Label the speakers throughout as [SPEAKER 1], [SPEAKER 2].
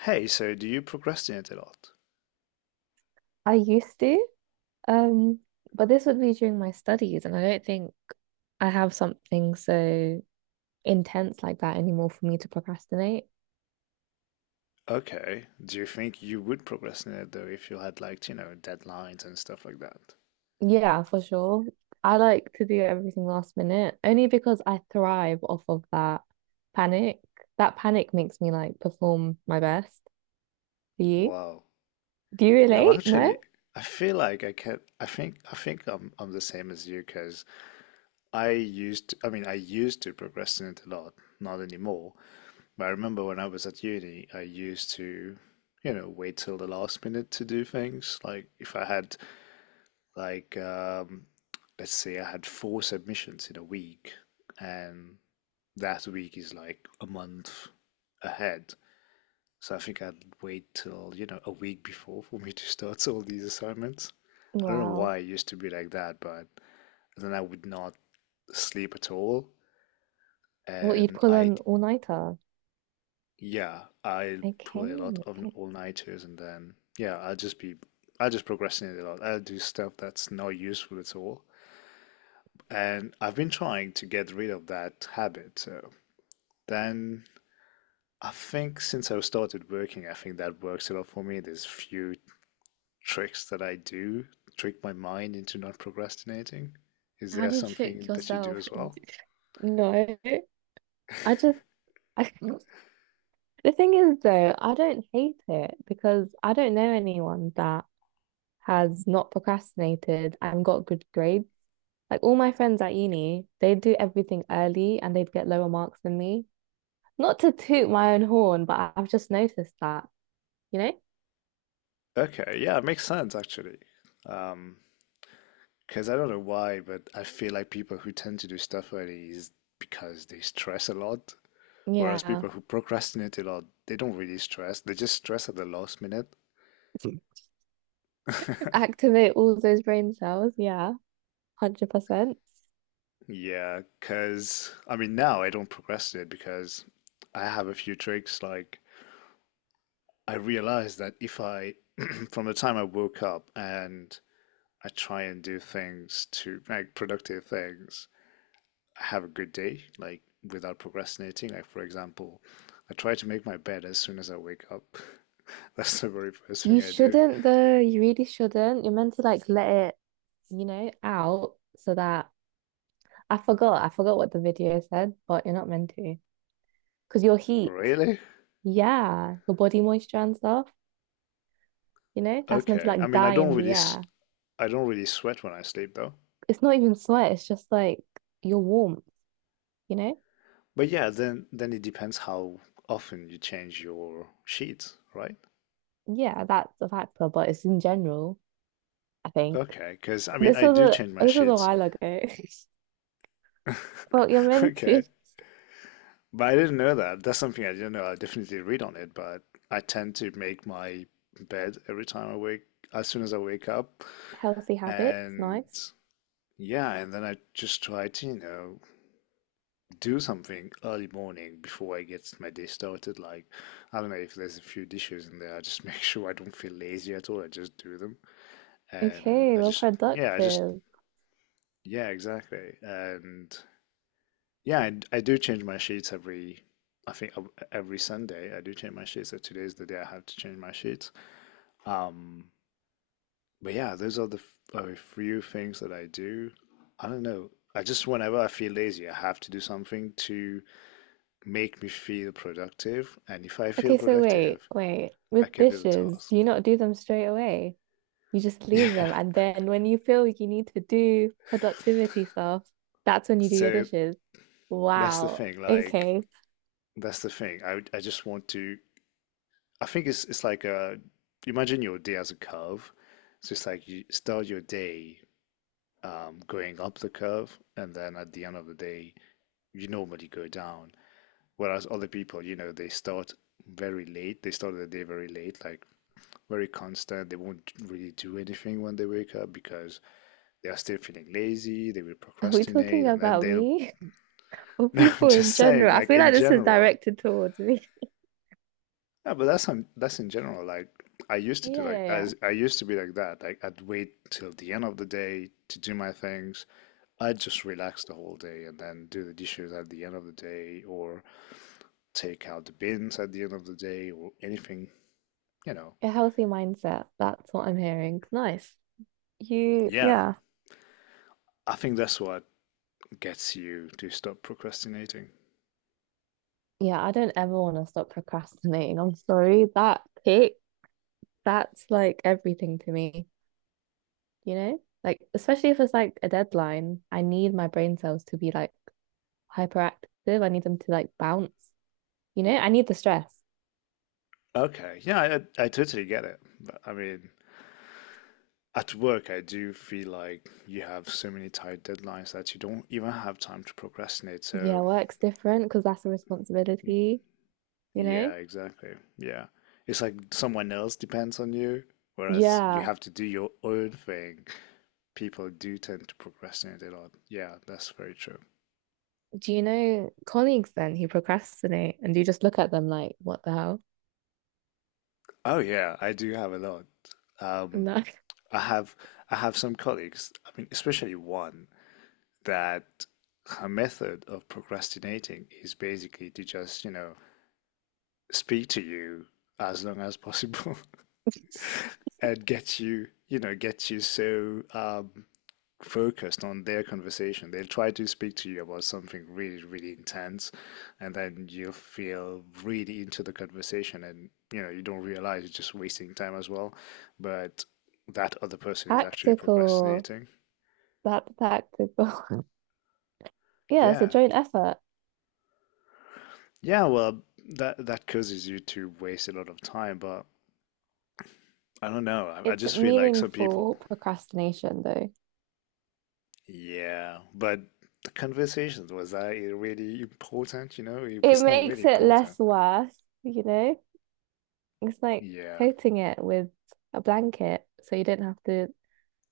[SPEAKER 1] Hey, so do you procrastinate a lot?
[SPEAKER 2] I used to, um, but this would be during my studies, and I don't think I have something so intense like that anymore for me to procrastinate.
[SPEAKER 1] Okay. Do you think you would procrastinate though if you had like, you know, deadlines and stuff like that?
[SPEAKER 2] Yeah, for sure. I like to do everything last minute only because I thrive off of that panic. That panic makes me like perform my best. Do you?
[SPEAKER 1] Wow.
[SPEAKER 2] Do you
[SPEAKER 1] Yeah, well,
[SPEAKER 2] relate? No?
[SPEAKER 1] actually, I feel like I can I think I'm the same as you because I used to, I mean, I used to procrastinate a lot, not anymore. But I remember when I was at uni, I used to, you know, wait till the last minute to do things. Like if I had like, let's say I had four submissions in a week, and that week is like a month ahead. So I think I'd wait till, you know, a week before for me to start all these assignments. I don't know
[SPEAKER 2] Wow.
[SPEAKER 1] why it used to be like that, but then I would not sleep at all.
[SPEAKER 2] What, you'd
[SPEAKER 1] And
[SPEAKER 2] pull
[SPEAKER 1] I,
[SPEAKER 2] an all-nighter?
[SPEAKER 1] yeah, I play a lot
[SPEAKER 2] Okay,
[SPEAKER 1] of
[SPEAKER 2] okay.
[SPEAKER 1] all-nighters and then, yeah, I'll just be, I'll just procrastinate a lot. I'll do stuff that's not useful at all. And I've been trying to get rid of that habit. So then I think since I started working, I think that works a lot for me. There's few tricks that I do, trick my mind into not procrastinating. Is
[SPEAKER 2] How
[SPEAKER 1] there
[SPEAKER 2] do you trick
[SPEAKER 1] something that you do
[SPEAKER 2] yourself
[SPEAKER 1] as well?
[SPEAKER 2] into... No, I just, I the thing is, though, I don't hate it because I don't know anyone that has not procrastinated and got good grades. Like all my friends at uni, they'd do everything early and they'd get lower marks than me. Not to toot my own horn, but I've just noticed that, you know?
[SPEAKER 1] Okay, yeah, it makes sense actually. Um, because I don't know why, but I feel like people who tend to do stuff early is because they stress a lot, whereas
[SPEAKER 2] Yeah.
[SPEAKER 1] people who procrastinate a lot, they don't really stress. They just stress at the last minute.
[SPEAKER 2] Activate all those brain cells. Yeah, 100%.
[SPEAKER 1] Yeah, because I mean, now I don't procrastinate because I have a few tricks. Like, I realized that if I, from the time I woke up and I try and do things to like productive things, I have a good day, like without procrastinating. Like, for example, I try to make my bed as soon as I wake up. That's the very first
[SPEAKER 2] You
[SPEAKER 1] thing I do.
[SPEAKER 2] shouldn't, though. You really shouldn't. You're meant to like let it, you know, out so that... I forgot. I forgot what the video said, but you're not meant to. Because your heat,
[SPEAKER 1] Really?
[SPEAKER 2] yeah, your body moisture and stuff, you know, that's meant to
[SPEAKER 1] Okay. I
[SPEAKER 2] like
[SPEAKER 1] mean, I
[SPEAKER 2] die
[SPEAKER 1] don't
[SPEAKER 2] in the
[SPEAKER 1] really, s-
[SPEAKER 2] air.
[SPEAKER 1] I don't really sweat when I sleep though.
[SPEAKER 2] It's not even sweat, it's just like your warmth, you know?
[SPEAKER 1] But yeah, then it depends how often you change your sheets, right?
[SPEAKER 2] Yeah, that's a factor, but it's in general, I think.
[SPEAKER 1] Okay, because I mean,
[SPEAKER 2] This
[SPEAKER 1] I
[SPEAKER 2] was
[SPEAKER 1] do change my
[SPEAKER 2] this was a
[SPEAKER 1] sheets.
[SPEAKER 2] while ago. Well, you're meant to.
[SPEAKER 1] Okay, but I didn't know that. That's something I didn't know. I definitely read on it, but I tend to make my bed every time I wake, as soon as I wake up,
[SPEAKER 2] Healthy habits,
[SPEAKER 1] and
[SPEAKER 2] nice.
[SPEAKER 1] yeah, and then I just try to, you know, do something early morning before I get my day started. Like, I don't know if there's a few dishes in there. I just make sure I don't feel lazy at all. I just do them. And
[SPEAKER 2] Okay, well,
[SPEAKER 1] I just
[SPEAKER 2] productive.
[SPEAKER 1] yeah, exactly. And yeah, I do change my sheets every I think ev- every Sunday I do change my sheets. So today's the day I have to change my sheets. Um, but yeah, those are the f- a few things that I do. I don't know. I just whenever I feel lazy, I have to do something to make me feel productive. And if I feel
[SPEAKER 2] Okay, so wait,
[SPEAKER 1] productive,
[SPEAKER 2] wait.
[SPEAKER 1] I
[SPEAKER 2] With
[SPEAKER 1] can do the
[SPEAKER 2] dishes,
[SPEAKER 1] task.
[SPEAKER 2] do you not do them straight away? You just leave
[SPEAKER 1] Yeah.
[SPEAKER 2] them. And then when you feel like you need to do productivity stuff, that's when you do your
[SPEAKER 1] So
[SPEAKER 2] dishes.
[SPEAKER 1] that's the
[SPEAKER 2] Wow.
[SPEAKER 1] thing. Like
[SPEAKER 2] Okay.
[SPEAKER 1] that's the thing. I just want to I think it's like imagine your day as a curve. So it's like you start your day going up the curve and then at the end of the day you normally go down. Whereas other people, you know, they start very late. They start the day very late, like very constant. They won't really do anything when they wake up because they are still feeling lazy, they will
[SPEAKER 2] Are we
[SPEAKER 1] procrastinate
[SPEAKER 2] talking
[SPEAKER 1] and then
[SPEAKER 2] about
[SPEAKER 1] they'll
[SPEAKER 2] me or
[SPEAKER 1] no, I'm
[SPEAKER 2] people in
[SPEAKER 1] just saying,
[SPEAKER 2] general? I
[SPEAKER 1] like
[SPEAKER 2] feel
[SPEAKER 1] in
[SPEAKER 2] like this is
[SPEAKER 1] general.
[SPEAKER 2] directed towards me.
[SPEAKER 1] Yeah, but that's in general. Like I used to do
[SPEAKER 2] Yeah,
[SPEAKER 1] like
[SPEAKER 2] yeah,
[SPEAKER 1] as I used to be like that. Like I'd wait till the end of the day to do my things. I'd just relax the whole day and then do the dishes at the end of the day, or take out the bins at the end of the day, or anything. You know.
[SPEAKER 2] yeah. A healthy mindset. That's what I'm hearing. Nice. You,
[SPEAKER 1] Yeah,
[SPEAKER 2] yeah.
[SPEAKER 1] I think that's what gets you to stop procrastinating.
[SPEAKER 2] Yeah, I don't ever want to stop procrastinating. I'm sorry. That kick, that's like everything to me, you know? Like, especially if it's like a deadline, I need my brain cells to be like hyperactive. I need them to like bounce, you know? I need the stress.
[SPEAKER 1] Okay, yeah, I totally get it. But I mean, at work, I do feel like you have so many tight deadlines that you don't even have time to procrastinate.
[SPEAKER 2] Yeah,
[SPEAKER 1] So.
[SPEAKER 2] work's different because that's a
[SPEAKER 1] Y-
[SPEAKER 2] responsibility, you know?
[SPEAKER 1] yeah, exactly. Yeah. It's like someone else depends on you, whereas you
[SPEAKER 2] Yeah.
[SPEAKER 1] have to do your own thing. People do tend to procrastinate a lot. Yeah, that's very true.
[SPEAKER 2] Do you know colleagues then who procrastinate and you just look at them like, what the hell?
[SPEAKER 1] Oh yeah, I do have a lot. Um,
[SPEAKER 2] No.
[SPEAKER 1] I have I have some colleagues, I mean, especially one that her method of procrastinating is basically to just, you know, speak to you as long as possible and get you, you know, get you so focused on their conversation. They'll try to speak to you about something really, really intense, and then you feel really into the conversation, and you know, you don't realize you're just wasting time as well. But that other person is actually
[SPEAKER 2] Tactical.
[SPEAKER 1] procrastinating.
[SPEAKER 2] That's tactical. Yeah, it's a
[SPEAKER 1] Yeah.
[SPEAKER 2] joint effort.
[SPEAKER 1] Yeah, well, that causes you to waste a lot of time, but I don't know. I
[SPEAKER 2] It's
[SPEAKER 1] just feel like some people,
[SPEAKER 2] meaningful procrastination, though.
[SPEAKER 1] yeah, but the conversations was that really important, you know? It
[SPEAKER 2] It
[SPEAKER 1] was not really
[SPEAKER 2] makes it
[SPEAKER 1] important.
[SPEAKER 2] less worse, you know? It's like
[SPEAKER 1] Yeah.
[SPEAKER 2] coating it with a blanket so you do not have to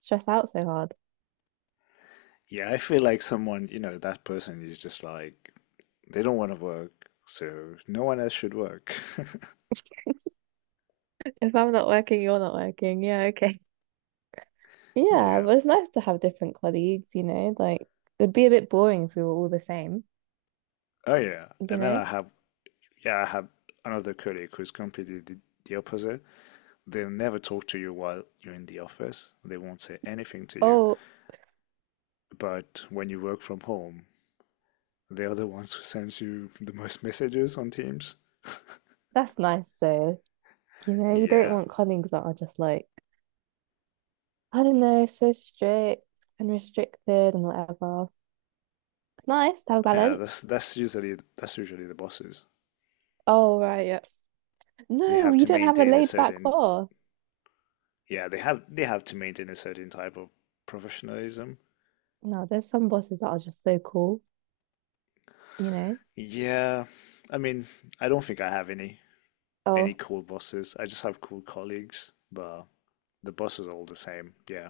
[SPEAKER 2] stress out so hard.
[SPEAKER 1] Yeah, I feel like someone, you know, that person is just like, they don't want to work, so no one else should work.
[SPEAKER 2] If I'm not working, you're not working. Yeah, okay. Yeah,
[SPEAKER 1] Yeah.
[SPEAKER 2] but it's nice to have different colleagues, you know, like it'd be a bit boring if we were all the same,
[SPEAKER 1] Oh, yeah.
[SPEAKER 2] you
[SPEAKER 1] And then
[SPEAKER 2] know?
[SPEAKER 1] I have, yeah, I have another colleague who's completely the opposite. They'll never talk to you while you're in the office. They won't say anything to you.
[SPEAKER 2] Oh,
[SPEAKER 1] But when you work from home, they are the ones who sends you the most messages on Teams.
[SPEAKER 2] that's nice though. You know, you don't
[SPEAKER 1] Yeah.
[SPEAKER 2] want colleagues that are just like, I don't know, so strict and restricted and whatever. Nice to have a
[SPEAKER 1] Yeah,
[SPEAKER 2] balance.
[SPEAKER 1] that's usually the bosses.
[SPEAKER 2] Oh, right, yeah.
[SPEAKER 1] They
[SPEAKER 2] No,
[SPEAKER 1] have
[SPEAKER 2] you
[SPEAKER 1] to
[SPEAKER 2] don't have a
[SPEAKER 1] maintain a
[SPEAKER 2] laid back
[SPEAKER 1] certain
[SPEAKER 2] boss.
[SPEAKER 1] yeah, they have to maintain a certain type of professionalism.
[SPEAKER 2] No, there's some bosses that are just so cool, you know?
[SPEAKER 1] Yeah, I mean, I don't think I have any
[SPEAKER 2] Oh,
[SPEAKER 1] cool bosses. I just have cool colleagues, but the bosses are all the same. Yeah.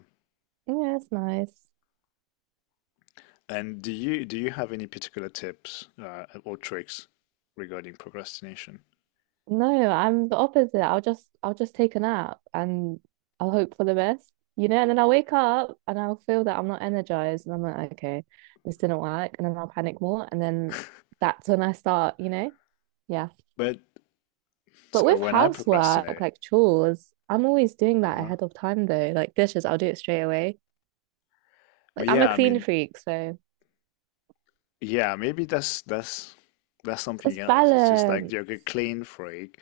[SPEAKER 2] yeah, it's nice.
[SPEAKER 1] And do you have any particular tips or tricks regarding procrastination?
[SPEAKER 2] No, I'm the opposite. I'll just take a nap and I'll hope for the best, you know, and then I'll wake up and I'll feel that I'm not energized and I'm like, okay, this didn't work, and then I'll panic more and then that's when I start, you know? Yeah.
[SPEAKER 1] But
[SPEAKER 2] But
[SPEAKER 1] so
[SPEAKER 2] with
[SPEAKER 1] when I
[SPEAKER 2] housework,
[SPEAKER 1] procrastinate,
[SPEAKER 2] like chores, I'm always doing that
[SPEAKER 1] uh-huh.
[SPEAKER 2] ahead of time though. Like dishes, I'll do it straight away. Like
[SPEAKER 1] But
[SPEAKER 2] I'm a
[SPEAKER 1] yeah, I
[SPEAKER 2] clean
[SPEAKER 1] mean,
[SPEAKER 2] freak, so
[SPEAKER 1] yeah, maybe that's something
[SPEAKER 2] it's
[SPEAKER 1] else. It's just like
[SPEAKER 2] balance.
[SPEAKER 1] you're a clean freak.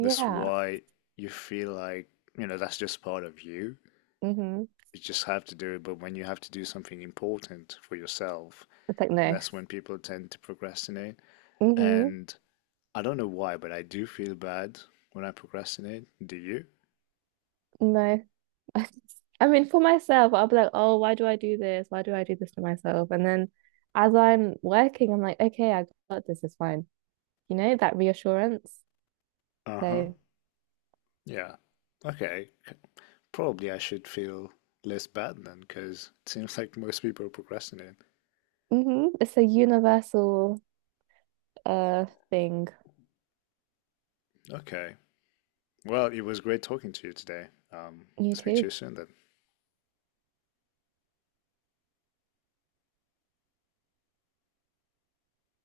[SPEAKER 1] That's why you feel like, you know, that's just part of you.
[SPEAKER 2] Mm-hmm.
[SPEAKER 1] You just have to do it. But when you have to do something important for yourself,
[SPEAKER 2] It's like no.
[SPEAKER 1] that's when people tend to procrastinate.
[SPEAKER 2] Mm-hmm.
[SPEAKER 1] And I don't know why, but I do feel bad when I procrastinate. Do you?
[SPEAKER 2] No. I mean, for myself, I'll be like, oh, why do I do this? Why do I do this to myself? And then as I'm working, I'm like, okay, I got this, it's fine. You know, that reassurance.
[SPEAKER 1] Uh-huh.
[SPEAKER 2] So,
[SPEAKER 1] Yeah. Okay. C- probably I should feel less bad then, because it seems like most people procrastinate.
[SPEAKER 2] mhm, it's a universal thing.
[SPEAKER 1] Okay. Well, it was great talking to you today. Um,
[SPEAKER 2] You
[SPEAKER 1] Speak to
[SPEAKER 2] too.
[SPEAKER 1] you soon then.